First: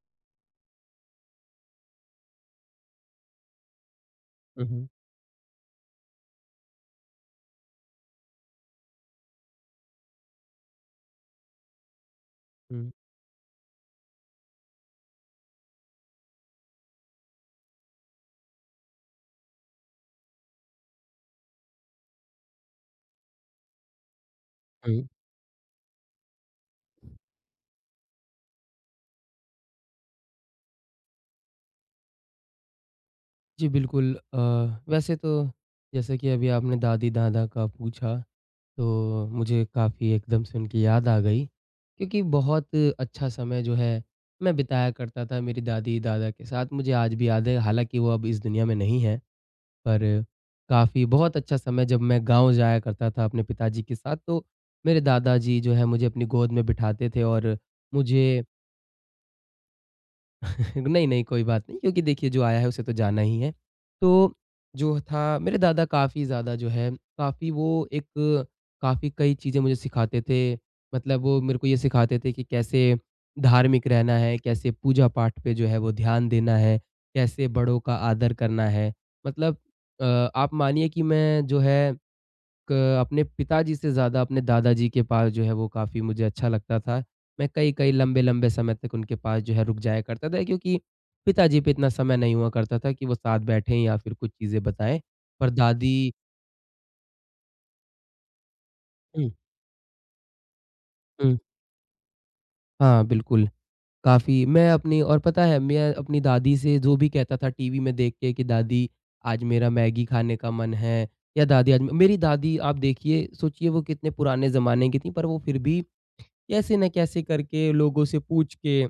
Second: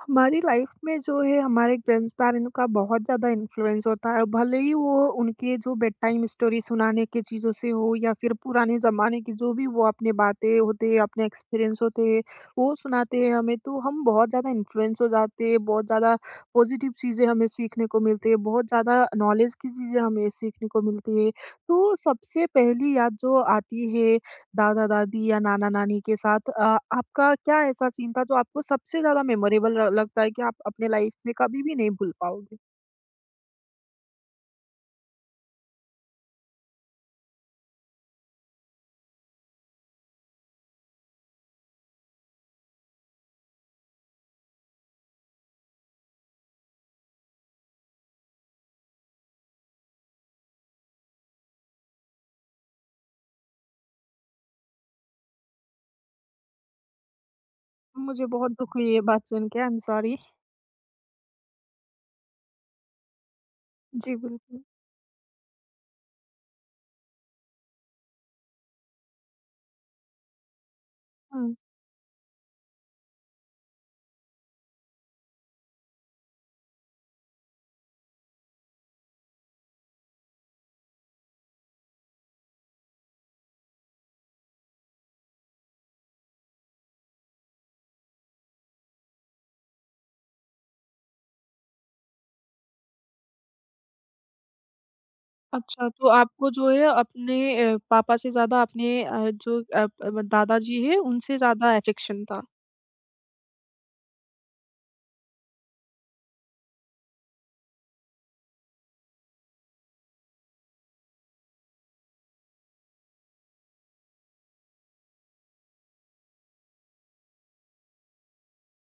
हमारी लाइफ में जो है हमारे ग्रैंडपेरेंट का बहुत ज़्यादा इन्फ्लुएंस होता है। भले हुँ, ही हुँ। वो उनके जो बेड टाइम स्टोरी सुनाने की चीज़ों से हो या फिर पुराने ज़माने की जो भी वो अपने बातें होते हैं, अपने एक्सपीरियंस होते हैं वो हुँ, सुनाते हैं हमें, तो हम बहुत ज़्यादा इन्फ्लुएंस हो जाते हैं। बहुत ज़्यादा पॉजिटिव चीज़ें हमें सीखने को मिलती है, बहुत ज़्यादा नॉलेज की चीज़ें हमें सीखने को मिलती है। तो सबसे पहली याद जो आती है हुँ। दादा-दादी या नाना-नानी के साथ आपका क्या ऐसा सीन था जो आपको सबसे ज़्यादा मेमोरेबल ल लगता है कि आप अपने लाइफ में कभी भी नहीं भूल पाओगे? जी, बिल्कुल वैसे तो जैसे कि अभी आपने दादी-दादा का पूछा, तो मुझे काफ़ी एकदम से उनकी याद आ गई, क्योंकि बहुत अच्छा समय जो है, मैं बिताया करता था मेरी दादी-दादा के साथ। मुझे आज भी याद है, हालाँकि वो अब इस दुनिया में नहीं है, पर काफ़ी बहुत अच्छा समय जब मैं गाँव जाया करता था अपने पिताजी के साथ, तो मेरे दादाजी जो है मुझे अपनी गोद में बिठाते थे और मुझे मुझे बहुत दुःख हुई ये बात सुन के, आई एम सॉरी। नहीं, नहीं, कोई बात नहीं क्योंकि देखिए जो आया है उसे तो जाना ही है। जी, तो बिल्कुल। जो था मेरे दादा काफ़ी ज़्यादा जो है काफ़ी वो एक काफ़ी कई चीज़ें मुझे सिखाते थे। मतलब वो हुँ। मेरे को ये सिखाते थे कि कैसे धार्मिक रहना है, कैसे पूजा-पाठ पे जो है वो ध्यान देना है, कैसे बड़ों का आदर करना है। मतलब अ, आप मानिए कि मैं जो है अ, अपने पिताजी से ज़्यादा अपने दादाजी के पास जो है वो काफ़ी मुझे अच्छा लगता था। मैं कई-कई लंबे-लंबे समय तक उनके पास जो है रुक जाया करता था क्योंकि पिताजी पे इतना समय नहीं हुआ करता था कि वो साथ बैठें या फिर कुछ चीज़ें बताएँ। पर अच्छा, दादी तो आपको जो है अपने पापा से ज़्यादा अपने अ, हुँ, जो अ, प दादाजी हैं हुँ। उनसे ज़्यादा अफेक्शन था। हाँ, बिल्कुल। काफ़ी मैं अपनी और पता है मैं अपनी दादी से जो भी कहता था टीवी में देख के कि दादी आज मेरा मैगी खाने का मन है या दादी आज मेरी दादी आप देखिए सोचिए वो कितने पुराने ज़माने की थी पर वो फिर भी कैसे न कैसे करके लोगों से पूछ के,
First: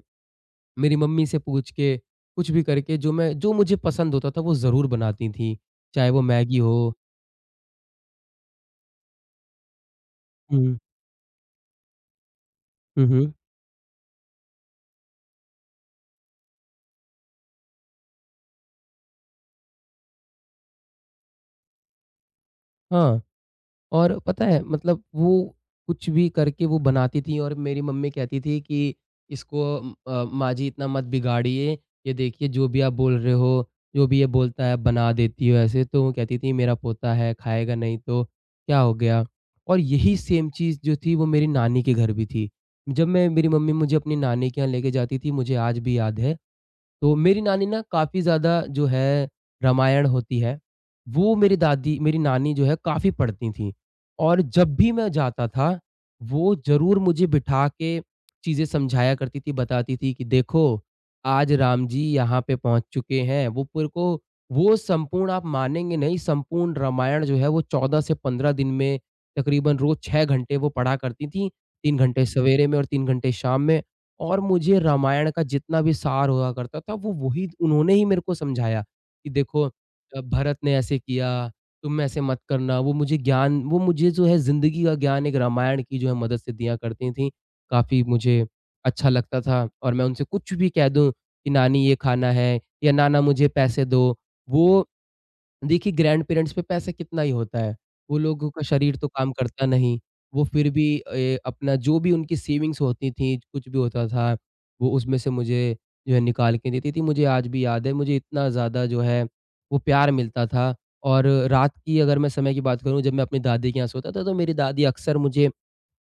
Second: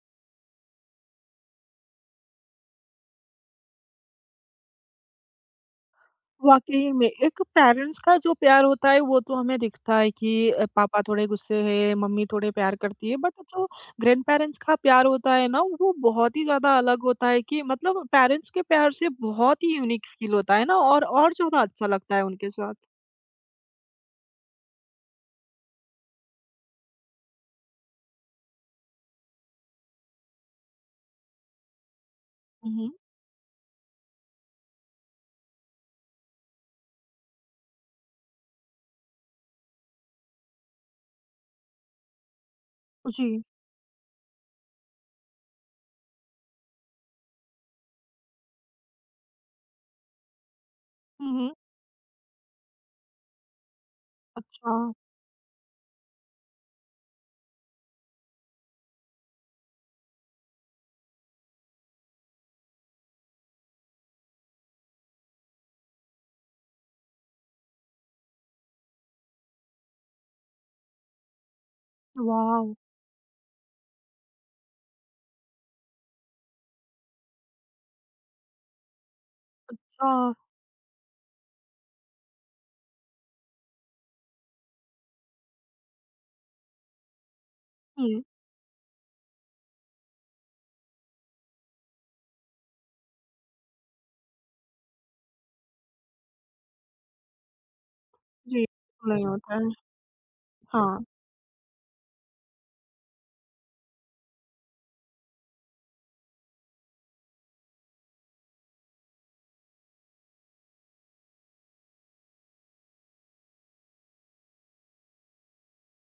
मेरी मम्मी से पूछ के, कुछ भी करके जो मुझे पसंद होता था वो ज़रूर बनाती थीं। चाहे वो मैगी वाक़ई हो में, एक पेरेंट्स का जो प्यार होता है वो तो हमें दिखता है कि हुँ। पापा थोड़े गुस्से हैं, मम्मी थोड़े प्यार हुँ, करती है, हुँ। बट जो ग्रैंडपेरेंट्स का प्यार होता है ना, वो बहुत ही ज़्यादा अलग होता है कि मतलब पेरेंट्स के प्यार से बहुत ही यूनिक फ़ील होता है ना, और ज़्यादा अच्छा लगता है उनके साथ। हाँ। और पता है मतलब वो कुछ भी करके वो बनाती थी और मेरी मम्मी कहती थी कि इसको माँ जी इतना मत बिगाड़िए, ये देखिए जो हुँ, भी हुँ। आप बोल रहे हो, जो भी ये बोलता है बना देती हो ऐसे। तो वो कहती थी मेरा पोता है, खाएगा नहीं तो क्या हो गया? और यही सेम चीज़ जो थी वो मेरी नानी के घर भी थी। जब मैं जी। मेरी मम्मी मुझे अपनी नानी के यहाँ लेके जाती थी, मुझे आज भी याद है तो मेरी नानी ना काफ़ी ज़्यादा जो है रामायण होती है, हुँ, वो हुँ। मेरी दादी मेरी नानी जो है काफ़ी पढ़ती थीं और अच्छा, जब भी मैं जाता था, वो ज़रूर मुझे बिठा के चीज़ें समझाया करती थी, बताती थी कि देखो, आज राम जी यहाँ पे पहुँच चुके हैं। वो पूरे को वो संपूर्ण आप मानेंगे नहीं, संपूर्ण रामायण जो है वो 14 से 15 दिन में तकरीबन रोज़ 6 घंटे वो पढ़ा करती थीं, 3 घंटे सवेरे वॉव! में और 3 घंटे शाम में। और मुझे रामायण का जितना भी सार हुआ करता था वो वही उन्होंने ही मेरे को समझाया कि देखो अच्छा। भरत ने ऐसे किया, तुम ऐसे मत करना। वो मुझे ज्ञान वो मुझे जो है ज़िंदगी का ज्ञान एक रामायण की जो है मदद से दिया करती थीं। काफ़ी हुँ, मुझे अच्छा लगता था और मैं उनसे कुछ भी कह दूँ कि नानी ये खाना है या नाना मुझे पैसे दो, वो देखिए ग्रैंड पेरेंट्स पे पैसा कितना ही होता है, वो लोगों का जी, शरीर तो नहीं काम होता है। करता नहीं, वो फिर भी हाँ, अपना जो भी उनकी सेविंग्स होती थी, कुछ भी होता था, वो उसमें से मुझे जो है निकाल के देती थी। मुझे आज भी याद है, मुझे इतना ज़्यादा जो है वो प्यार मिलता था और रात की अगर मैं समय की बात करूँ जब मैं अपनी दादी के यहाँ सोता था तो मेरी दादी अक्सर मुझे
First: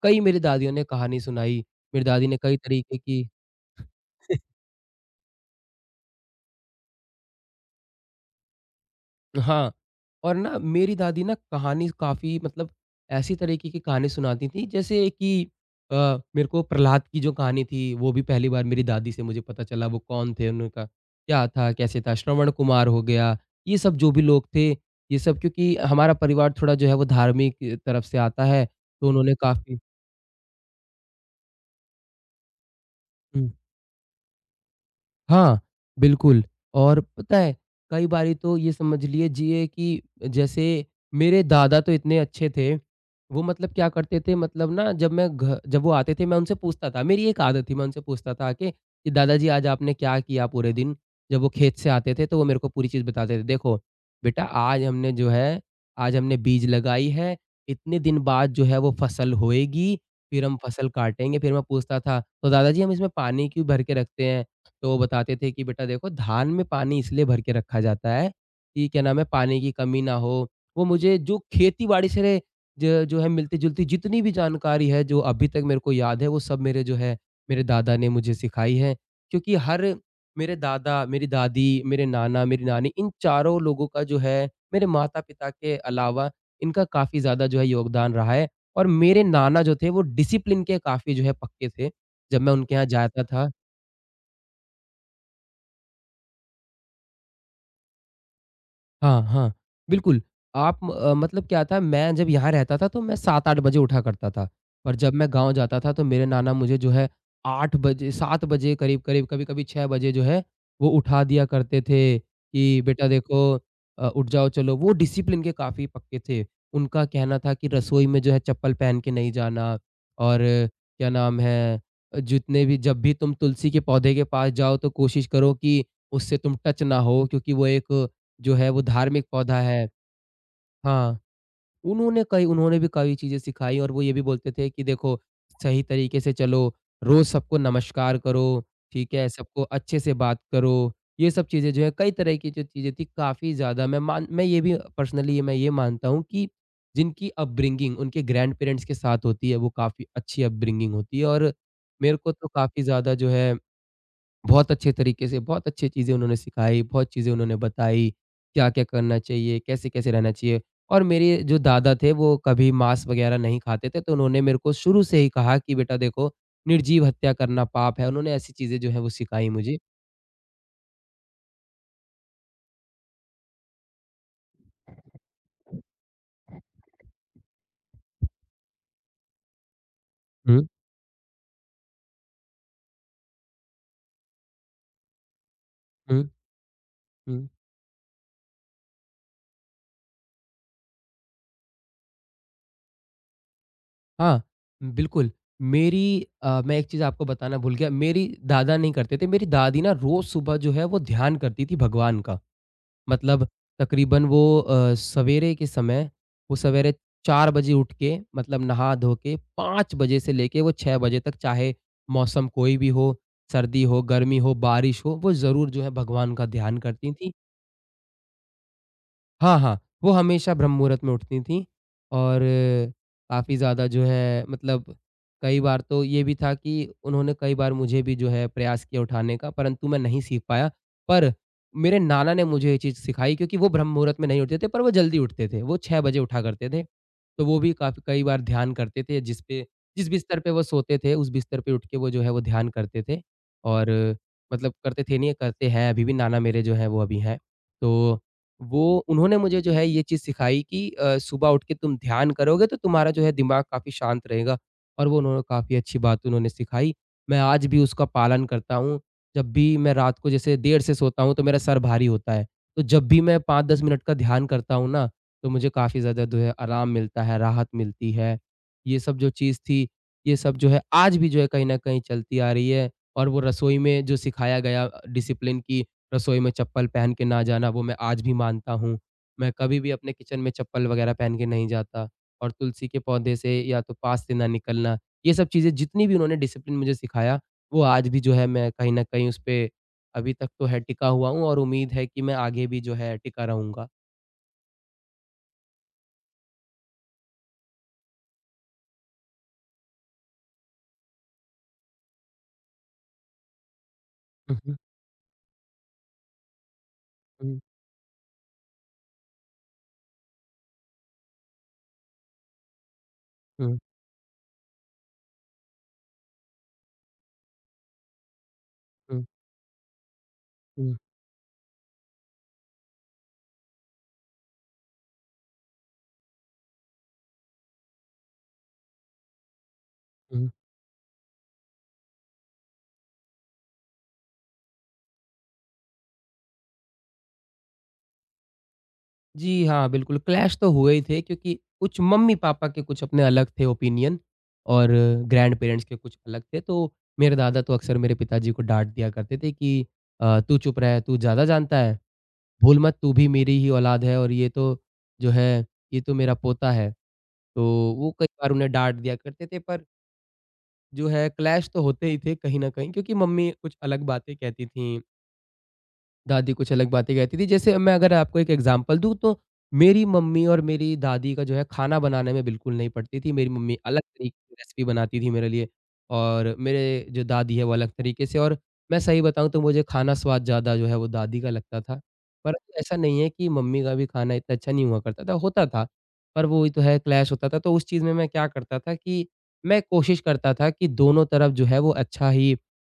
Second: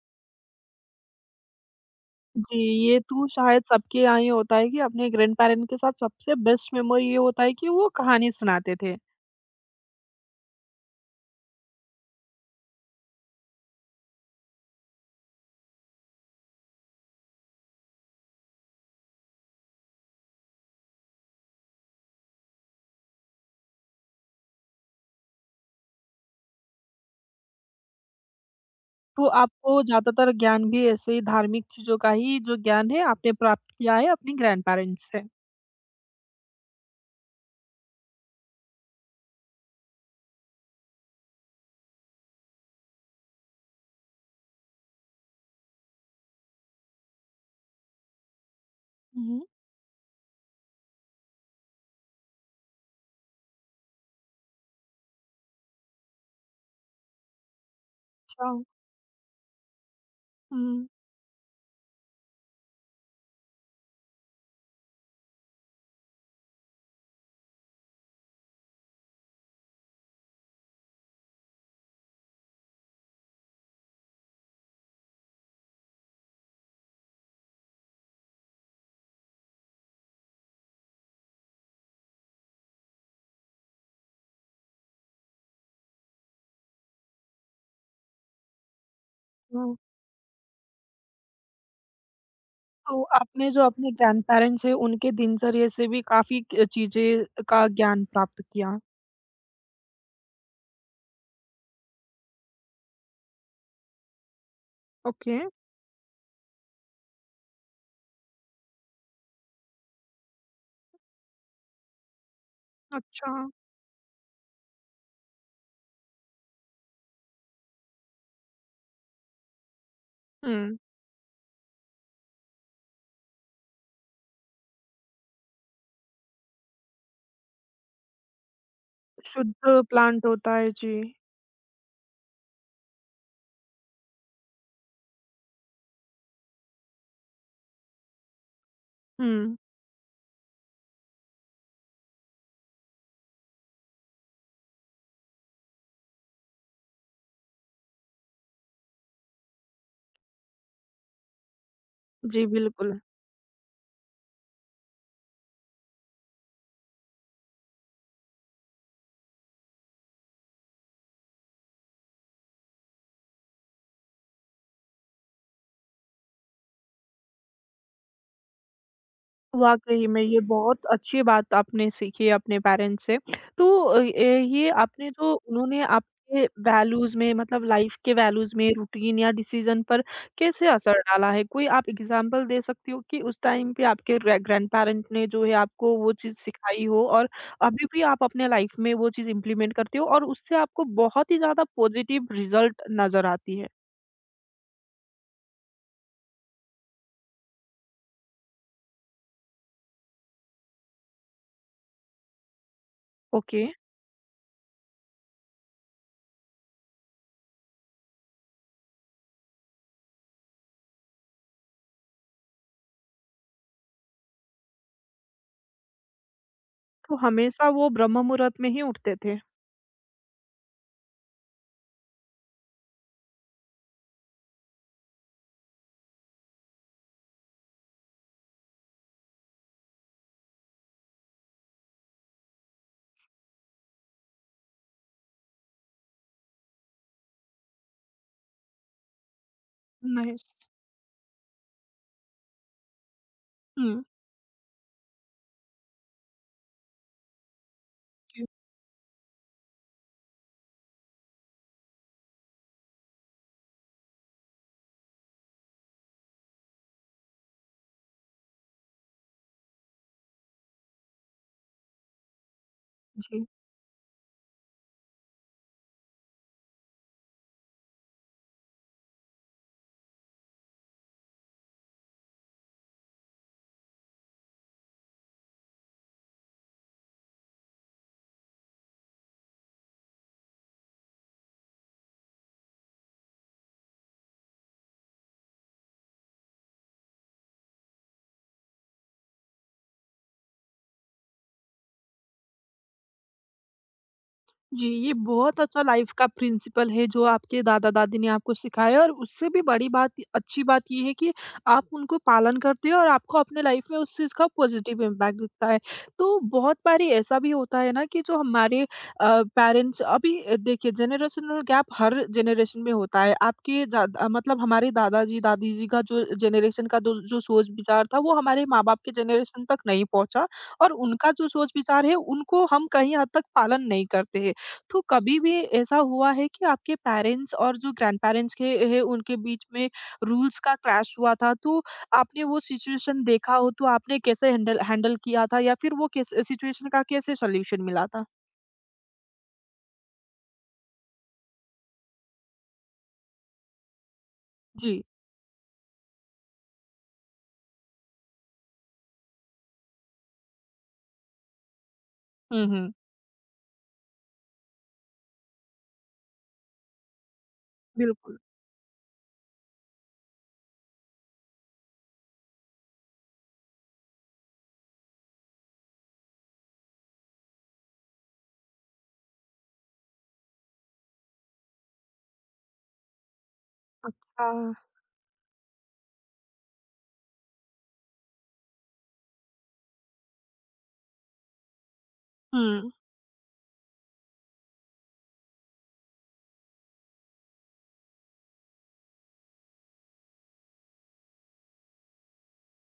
कई मेरी दादियों ने कहानी सुनाई, मेरी दादी ने कई जी, तरीके ये की तो शायद सबके यहाँ ये होता है कि अपने ग्रैंडपेरेंट के साथ सबसे बेस्ट मेमोरी ये होता है कि वो कहानी सुनाते थे। हाँ, और ना मेरी दादी ना कहानी काफ़ी मतलब ऐसी तरीके की कहानी सुनाती थी जैसे कि अ, मेरे को प्रहलाद की जो कहानी थी वो भी पहली बार मेरी दादी से मुझे पता चला वो कौन थे, उनका क्या था, कैसे था, श्रवण कुमार हो गया, ये सब जो भी लोग थे, ये सब क्योंकि हमारा परिवार थोड़ा जो है वो धार्मिक तरफ से आता है, तो तो उन्होंने काफ़ी आपको ज़्यादातर ज्ञान भी ऐसे ही धार्मिक चीज़ों का ही जो ज्ञान है आपने हुँ। प्राप्त किया है अपने ग्रैंडपेरेंट्स से? हाँ, बिल्कुल। और पता है कई बारी तो ये समझ लीजिए कि जैसे मेरे दादा तो इतने अच्छे थे, वो मतलब क्या करते थे मतलब ना जब मैं घ जब वो आते थे मैं उनसे पूछता था मेरी एक आदत थी मैं उनसे पूछता था आके कि हुँ। दादाजी आज आपने क्या किया पूरे दिन? जब वो खेत से आते थे तो वो मेरे को पूरी चीज़ बताते थे, देखो बेटा आज हमने जो है आज हमने बीज लगाई है, इतने दिन अच्छा। बाद जो है वो फसल होएगी, फिर हम हुँ, फसल काटेंगे। फिर मैं पूछता था, तो दादाजी हम इसमें पानी क्यों भर के रखते हैं? तो वो बताते थे कि बेटा देखो धान में पानी इसलिए भर के रखा जाता है कि क्या नाम है पानी की कमी ना हो। वो मुझे जो खेती-बाड़ी से रे ज जो है मिलती-जुलती जितनी भी जानकारी है जो अभी तक मेरे को याद है वो सब मेरे जो है मेरे दादा ने मुझे सिखाई है। क्योंकि हर मेरे दादा, मेरी दादी, मेरे नाना, मेरी नानी इन चारों लोगों का जो है मेरे माता-पिता के अलावा इनका काफ़ी ज़्यादा जो है योगदान रहा है और मेरे नाना जो हाँ। थे वो डिसिप्लिन के काफ़ी जो है पक्के थे। जब मैं उनके यहाँ तो जाता था आपने जो अपने ग्रैंडपेरेंट्स हैं उनके दिनचर्या से भी काफ़ी क चीज़ें का ज्ञान प्राप्त किया। हाँ, हाँ, बिल्कुल। आप मतलब क्या था मैं जब यहाँ रहता था तो मैं 7-8 बजे उठा करता था। पर जब मैं ओके, गाँव जाता था तो मेरे नाना मुझे जो है 8 बजे 7 बजे करीब-करीब कभी-कभी 6 बजे जो है वो उठा दिया करते थे कि बेटा अच्छा। देखो उठ जाओ चलो। वो डिसिप्लिन के काफ़ी पक्के थे। उनका कहना था कि रसोई में जो है चप्पल पहन के नहीं जाना और हुँ, क्या नाम है जितने भी जब भी तुम तुलसी के पौधे के पास जाओ तो कोशिश करो कि उससे तुम टच ना हो क्योंकि वो एक जो है वो धार्मिक पौधा शुद्ध है प्लांट होता है जी। हाँ, उन्होंने कई उन्होंने भी कई चीज़ें सिखाई और वो ये भी बोलते थे कि देखो, सही तरीके से चलो, रोज़ सबको नमस्कार करो, ठीक है? हुँ, सबको अच्छे से बात करो। ये सब चीज़ें जो है कई तरह की जो चीज़ें थी काफ़ी ज़्यादा मैं ये भी पर्सनली मैं ये मानता हूँ कि जिनकी अपब्रिंगिंग उनके ग्रैंड पेरेंट्स के साथ होती है, वो काफ़ी अच्छी अपब्रिंगिंग होती है और मेरे को जी तो काफ़ी बिल्कुल। ज़्यादा जो है बहुत अच्छे तरीके से, बहुत अच्छी चीज़ें उन्होंने सिखाई, बहुत चीज़ें उन्होंने बताई, क्या-क्या करना चाहिए, कैसे-कैसे रहना चाहिए। और मेरे जो दादा थे, वो कभी मांस वगैरह नहीं खाते थे, तो उन्होंने मेरे को शुरू से ही कहा कि, "बेटा देखो, निर्जीव हत्या करना पाप है।" उन्होंने ऐसी चीज़ें जो हैं, वो सिखाई मुझे। वाक़ई में ये बहुत अच्छी बात आपने सीखी अपने पेरेंट्स से। तो अ, ए ये आपने जो उन्होंने आपके वैल्यूज़ में, मतलब लाइफ़ के वैल्यूज़ में रूटीन या डिसीज़न पर हुँ, कैसे असर डाला है? कोई आप एग्ज़ाम्पल दे सकती हो कि उस टाइम पे आपके ग्रैंडपेरेंट ने जो है आपको वो हुँ, चीज़ सिखाई हो और हुँ। अभी भी आप अपने लाइफ़ में वो चीज़ इम्प्लीमेंट करते हो और उससे आपको बहुत ही ज़्यादा पॉज़िटिव रिज़ल्ट नज़र आती है? हाँ, बिल्कुल। मेरी मैं एक चीज़ आपको बताना भूल गया, मेरी दादा नहीं करते थे, मेरी दादी ना रोज़ सुबह जो है, वो ध्यान करती थी भगवान का। मतलब ओके, तकरीबन वो सवेरे के समय वो सवेरे 4 बजे उठ के मतलब नहा धो के 5 बजे से लेके वो 6 बजे तक चाहे मौसम कोई भी हो, सर्दी हो, गर्मी हो, बारिश हो, वो ज़रूर जो है भगवान का ध्यान करती तो थीं। हमेशा वो ब्रह्म मुहूर्त में ही उठते थे? हाँ, हाँ, वो हमेशा ब्रह्म मुहूर्त में उठती थीं और काफ़ी ज़्यादा जो है मतलब कई बार तो ये भी था कि उन्होंने कई बार मुझे भी जो है प्रयास किया उठाने का, परंतु मैं नहीं सीख पाया। पर मेरे नाना ने मुझे ये चीज़ सिखाई क्योंकि वो ब्रह्म मुहूर्त में नहीं उठते थे, पर वो जल्दी उठते थे, वो 6 बजे उठा करते थे। तो वो भी काफ़ी कई बार ध्यान करते थे जिस पे जिस बिस्तर पे नाइस। वो सोते थे, उस बिस्तर पे उठ के वो जो है वो ध्यान करते थे हुँ, और मतलब करते थे नहीं, करते हैं अभी भी नाना मेरे जो हैं वो अभी हैं। तो जी, वो उन्होंने मुझे जो है ये चीज़ सिखाई कि सुबह उठ के तुम ध्यान करोगे तो तुम्हारा जो है दिमाग काफ़ी शांत रहेगा और वो उन्होंने काफ़ी अच्छी बात उन्होंने सिखाई। मैं आज भी उसका पालन करता हूँ। जब भी मैं रात को जैसे देर से सोता हूँ तो मेरा सर भारी होता है। तो जब भी मैं जी। 5-10 मिनट का ध्यान करता हूँ ना, तो मुझे काफ़ी ज़्यादा जो है आराम मिलता है, राहत मिलती है। ये सब जो चीज़ थी, ये सब जो है आज भी जो है कहीं न कहीं चलती आ रही है और वो रसोई में जो सिखाया गया डिसिप्लिन की रसोई में चप्पल पहन के ना जाना वो मैं आज भी मानता हूँ। मैं कभी भी अपने किचन में चप्पल वगैरह पहन के नहीं जाता और तुलसी के पौधे से या तो पास से ना निकलना, ये सब चीज़ें जितनी भी उन्होंने डिसिप्लिन मुझे सिखाया, वो आज भी जो है मैं कहीं न कहीं उसपे अभी तक तो है टिका हुआ हूँ और उम्मीद है कि मैं आगे भी जो है टिका रहूँगा। जी, ये बहुत अच्छा लाइफ का प्रिंसिपल है जो आपके दादा-दादी ने आपको सिखाया और उससे भी बड़ी बात अच्छी बात ये है कि आप उनको पालन करते हो और आपको अपने लाइफ में उस चीज़ का हुँ, हुँ। पॉजिटिव इम्पैक्ट दिखता है। तो बहुत बारी ऐसा भी हुँ, होता है ना कि जो हमारे पेरेंट्स अभी देखिए जनरेशनल गैप हर जनरेशन में होता है। हुँ, मतलब हमारे दादाजी, दादी जी का जो जनरेशन का दो जो सोच-विचार था वो हमारे माँ-बाप के हुँ, जनरेशन तक नहीं पहुँचा और हुँ, उनका जो सोच-विचार है उनको हम कहीं हद तक पालन नहीं करते हैं। तो कभी भी ऐसा हुआ है कि आपके पेरेंट्स और जो ग्रैंडपेरेंट्स के है उनके बीच में हुँ। रूल्स का क्लैश हुआ था तो आपने वो सिचुएशन देखा हो तो आपने कैसे हैंडल हैंडल किया था या फिर वो कैसे सिचुएशन का कैसे सॉल्यूशन मिला था? जी हाँ, बिल्कुल क्लैश तो हुए ही थे क्योंकि कुछ मम्मी-पापा के कुछ अपने अलग थे ओपिनियन और जी। ग्रैंड पेरेंट्स के कुछ अलग थे। तो मेरे दादा तो अक्सर मेरे पिताजी को डाँट दिया करते थे कि "तू चुप रह, तू ज़्यादा जानता है, हुँ, भूल हुँ। मत, तू भी मेरी ही औलाद है और ये तो जो है, ये तो मेरा पोता है।" तो वो कई बिल्कुल। बार उन्हें डाँट दिया करते थे। पर जो है क्लैश तो होते ही थे कहीं न कहीं, क्योंकि मम्मी कुछ अलग बातें कहती थीं। दादी कुछ अलग बातें कहती थी। जैसे अब मैं अगर आपको एक एग्ज़ाम्पल दूँ तो मेरी मम्मी और मेरी दादी का जो है खाना बनाने में बिल्कुल नहीं पड़ती थी। मेरी मम्मी अलग तरीके की हाँ। रेसिपी बनाती थी मेरे लिए और मेरे जो दादी है वो अलग तरीके से। और मैं सही बताऊँ तो मुझे खाना स्वाद ज़्यादा जो है वो दादी का लगता था। पर हुँ। ऐसा नहीं है कि मम्मी का भी खाना इतना अच्छा नहीं हुआ करता था, होता था। पर वो ही तो है क्लैश होता था। तो उस चीज़ में मैं क्या करता था कि मैं कोशिश करता था कि दोनों तरफ जो है वो अच्छा ही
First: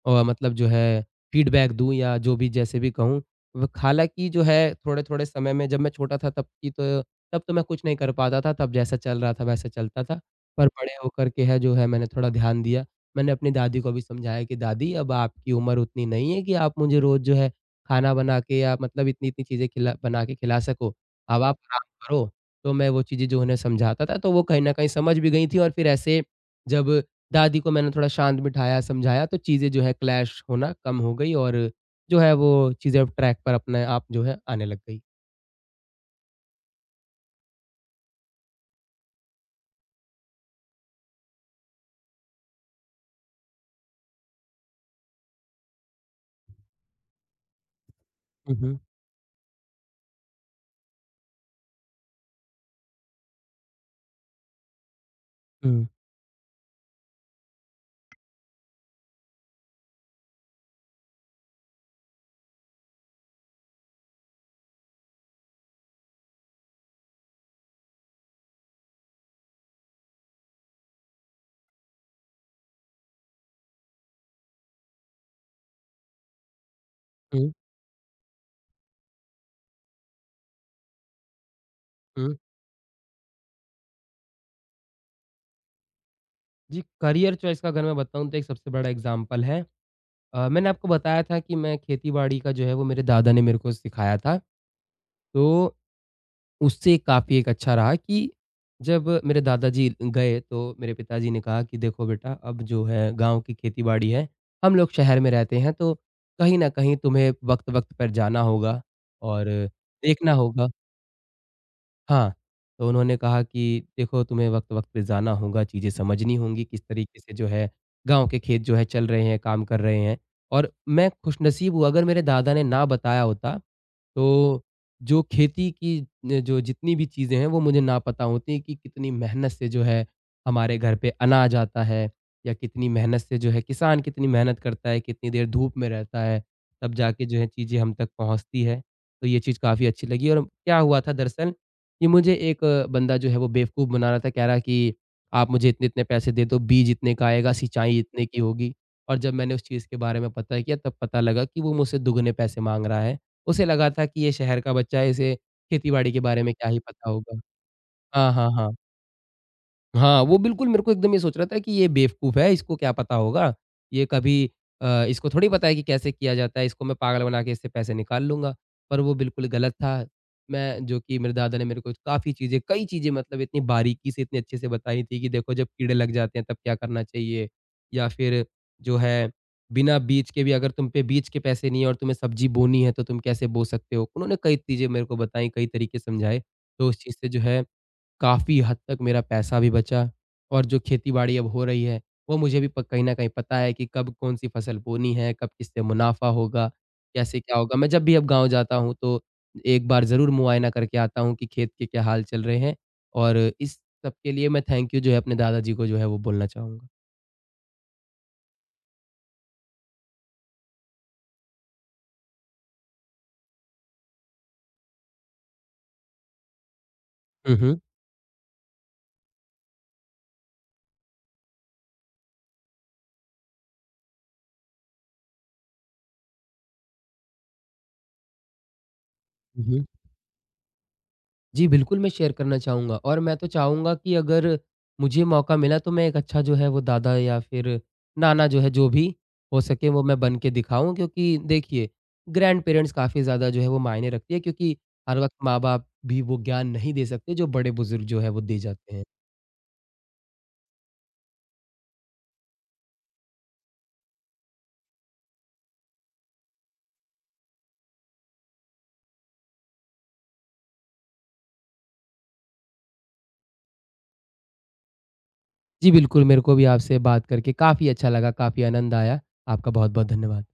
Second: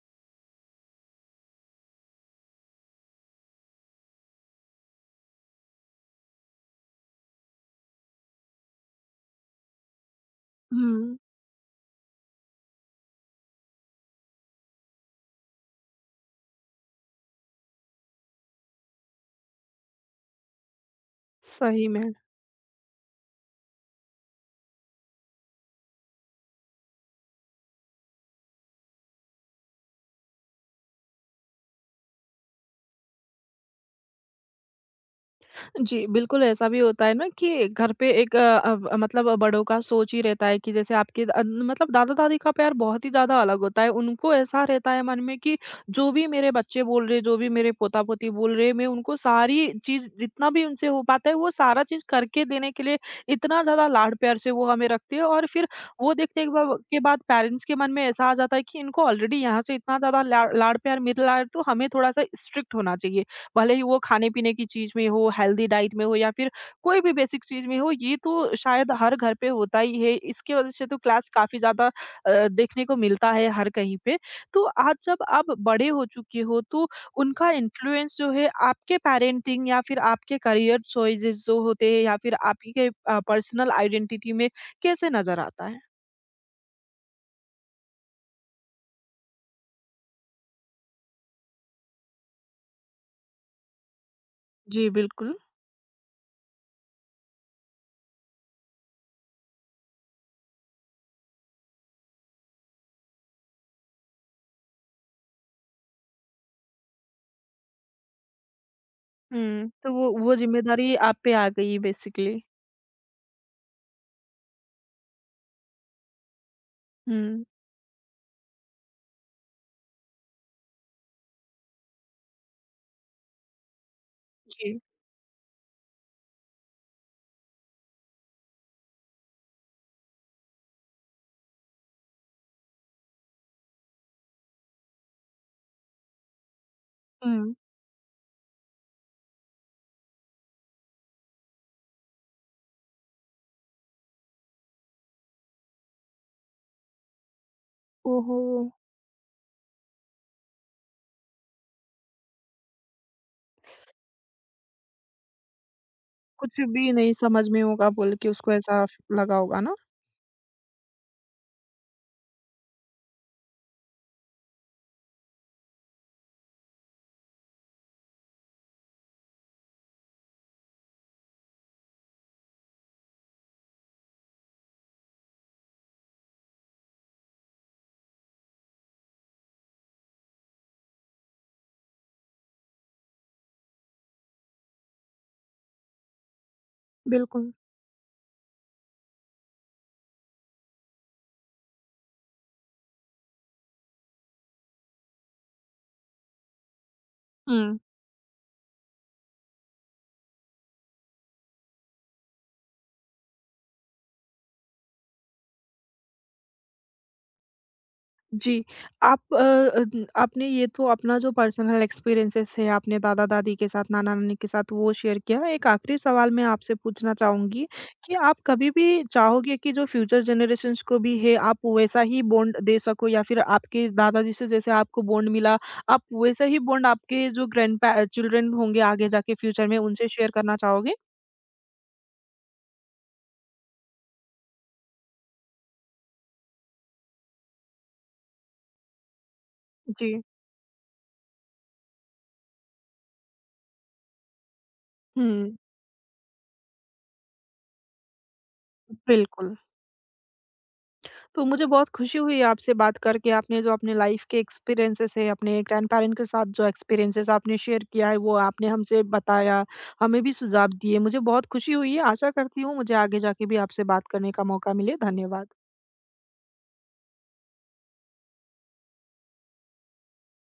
मतलब जो है फीडबैक दूँ या जो भी जैसे भी कहूँ। व हालाँकि जो है थोड़े-थोड़े समय में जब मैं छोटा था तब की तो, तब तो मैं कुछ नहीं कर पाता था। तब जैसा चल रहा था वैसा चलता था। पर बड़े हुँ। होकर के है जो है मैंने थोड़ा ध्यान दिया। मैंने अपनी दादी को भी समझाया कि दादी, अब आपकी उम्र उतनी नहीं है कि आप मुझे रोज़ जो है खाना बना के या मतलब इतनी-इतनी चीज़ें खिला बना के खिला सको। अब आप आराम सही में। करो। तो मैं वो चीज़ें जो उन्हें समझाता था तो वो कहीं न कहीं समझ भी गई थी और फिर ऐसे जब दादी को मैंने थोड़ा शांत बिठाया, समझाया, तो चीज़ें जो है क्लैश होना कम हो गई और जो है वो चीज़ें अब ट्रैक पर अपने आप जो है आने लग गई। जी, बिल्कुल ऐसा भी होता है ना कि घर पे अब मतलब बड़ों का सोच ही रहता है कि जैसे आपके द मतलब दादा-दादी का प्यार बहुत ही ज़्यादा अलग होता है। उनको ऐसा रहता है मन में कि जो भी मेरे बच्चे बोल रहे हैं, जो भी मेरे पोता-पोती हुँ, बोल रहे हैं, हुँ। मैं उनको सारी चीज़ जितना भी उनसे हो पाता है, वो सारा चीज़ करके देने के लिए इतना ज़्यादा लाड प्यार से वो हमें रखते हैं और फिर हुँ, वो देखने के बा के बाद पेरेंट्स के मन में ऐसा आ जाता है कि इनको ऑलरेडी यहाँ से इतना ज़्यादा ला लाड प्यार मिल रहा है, तो हमें थोड़ा-सा स्ट्रिक्ट होना चाहिए। भले ही वो खाने-पीने की चीज़ में हो, हेल्दी डाइट में हो या फिर कोई भी बेसिक चीज़ में हो, ये तो शायद हर घर पे होता ही है। इसके वजह से तो क्लास काफ़ी ज़्यादा देखने को मिलता है हर कहीं पे। तो आज जब आप बड़े हो चुके हो तो उनका हुँ। इन्फ्लुएंस जो है आपके पैरेंटिंग या फिर आपके करियर चॉइसेस जो होते हैं या फिर हुँ। आपके पर्सनल आइडेंटिटी में कैसे नज़र आता है? जी, करियर चॉइस का अगर मैं बताऊँ तो एक सबसे बड़ा एग्ज़ाम्पल है। मैंने आपको बताया था कि मैं खेती-बाड़ी का जो है वो मेरे दादा ने मेरे को सिखाया था। जी, बिल्कुल। तो उससे काफ़ी एक अच्छा रहा कि जब मेरे दादाजी गए तो मेरे पिताजी ने कहा कि देखो बेटा, अब जो है गाँव की खेती-बाड़ी है, हम लोग शहर में रहते हैं तो कहीं न कहीं तुम्हें वक़्त-वक़्त पर जाना होगा और हुँ, तो वो देखना वो होगा। ज़िम्मेदारी आप पे आ गई हाँ, बेसिकली। तो उन्होंने कहा कि देखो तुम्हें वक़्त-वक़्त पे जाना होगा, चीज़ें समझनी होंगी, किस तरीके से हुँ, जो है गाँव के खेत जो है चल रहे हैं, काम कर रहे हैं। और मैं खुशनसीब हूँ, अगर मेरे दादा ने ना बताया होता, तो जी। जो खेती की न जो जितनी भी चीज़ें हैं वो मुझे ना पता होती कि कितनी मेहनत से जो है हमारे घर पे अनाज आता है, या कितनी मेहनत से जो है किसान कितनी मेहनत करता है, कितनी देर धूप में रहता है, तब जाके जो है हुँ। चीज़ें हम तक पहुँचती है। तो ये चीज़ काफ़ी अच्छी लगी। और क्या हुआ था दरअसल, ये मुझे एक बंदा जो है वो बेवकूफ़ बना रहा था, कह रहा कि आप मुझे इतने-इतने पैसे दे दो, बीज इतने का आएगा, सिंचाई इतने की ओहो! होगी। और जब मैंने उस चीज़ के बारे में पता किया तब पता लगा कि वो मुझसे दुगने पैसे माँग रहा है। उसे लगा था कि ये शहर का बच्चा है, इसे खेती-बाड़ी के बारे में कुछ क्या ही भी पता नहीं होगा। समझ में होगा बोल के हाँ, हाँ, उसको हाँ। ऐसा फ लगा होगा ना? हाँ, वो बिल्कुल मेरे को एकदम ये सोच रहा था कि ये बेवकूफ़ है, इसको क्या पता होगा? ये कभी इसको थोड़ी पता है कि कैसे किया जाता है, इसको मैं पागल बना के इससे पैसे निकाल लूँगा। पर वो बिल्कुल गलत था। मैं जो कि मेरे दादा ने मेरे को काफ़ी चीज़ें कई चीज़ें, मतलब इतनी बारीकी से, इतने अच्छे से बताई थी कि देखो जब कीड़े लग जाते हैं तब क्या करना चाहिए? या फिर जो है बिना बीज के भी, अगर तुम पे बीज के पैसे नहीं है और तुम्हें सब्ज़ी बोनी है तो तुम कैसे बो सकते हो? उन्होंने कई चीज़ें मेरे को बताई, कई तरीके समझाए। तो उस चीज़ से जो बिल्कुल। है काफ़ी हद तक मेरा पैसा भी बचा। और जो खेती-बाड़ी अब हो रही है, वो मुझे भी प कहीं न कहीं पता है कि कब कौन-सी फसल बोनी है, कब किससे मुनाफ़ा होगा, कैसे क्या होगा। हुँ, मैं जब भी अब गाँव जाता हूँ तो एक बार ज़रूर मुआयना करके आता हूँ कि खेत के क्या हाल चल रहे हैं। और इस सब के लिए मैं थैंक यू जो है अपने दादा जी को जो है वो बोलना चाहूँगा। जी। आप अ, अन आपने ये तो अपना जो पर्सनल एक्सपीरियंसेस है आपने दादा-दादी के साथ, नाना-नानी के साथ वो शेयर किया। एक आखिरी सवाल मैं आपसे पूछना हुँ, चाहूँगी हुँ। कि आप कभी भी चाहोगे कि जो फ्यूचर जनरेशंस को भी है आप वैसा ही बॉन्ड दे सको या फिर आपके दादाजी से जैसे आपको बॉन्ड मिला, आप वैसा ही बॉन्ड आपके जो ग्रैंडपै चिल्ड्रन होंगे आगे जाके हुँ, फ्यूचर में हुँ। उनसे शेयर करना चाहोगे? जी, बिल्कुल, मैं शेयर करना चाहूँगा। और मैं तो चाहूँगा कि अगर मुझे मौका मिला तो मैं एक अच्छा जो है वो दादा या फिर नाना जो है, जो भी हो सके वो जी। मैं बन के दिखाऊँ, क्योंकि देखिए, ग्रैंड-पेरेंट्स काफ़ी ज़्यादा जो है वो मायने रखती है, क्योंकि हर वक़्त हुँ, माँ-बाप भी वो ज्ञान नहीं दे सकते जो बड़े-बुज़ुर्ग जो है वो दे जाते हैं। बिल्कुल। तो मुझे बहुत खुशी हुई आपसे बात करके, आपने जो अपने लाइफ़ के एक्सपीरियंसेस है, अपने ग्रैंडपेरेंट के साथ जो एक्सपीरियंसेस आपने शेयर किया है, वो आपने हमसे बताया, हमें भी सुझाव दिए। मुझे बहुत खुशी हुई है, आशा करती हूँ मुझे आगे जाके भी आपसे बात करने का मौका मिले। धन्यवाद। जी, बिल्कुल, मेरे को भी आपसे बात करके काफ़ी अच्छा लगा, काफ़ी आनंद आया। आपका बहुत-बहुत धन्यवाद।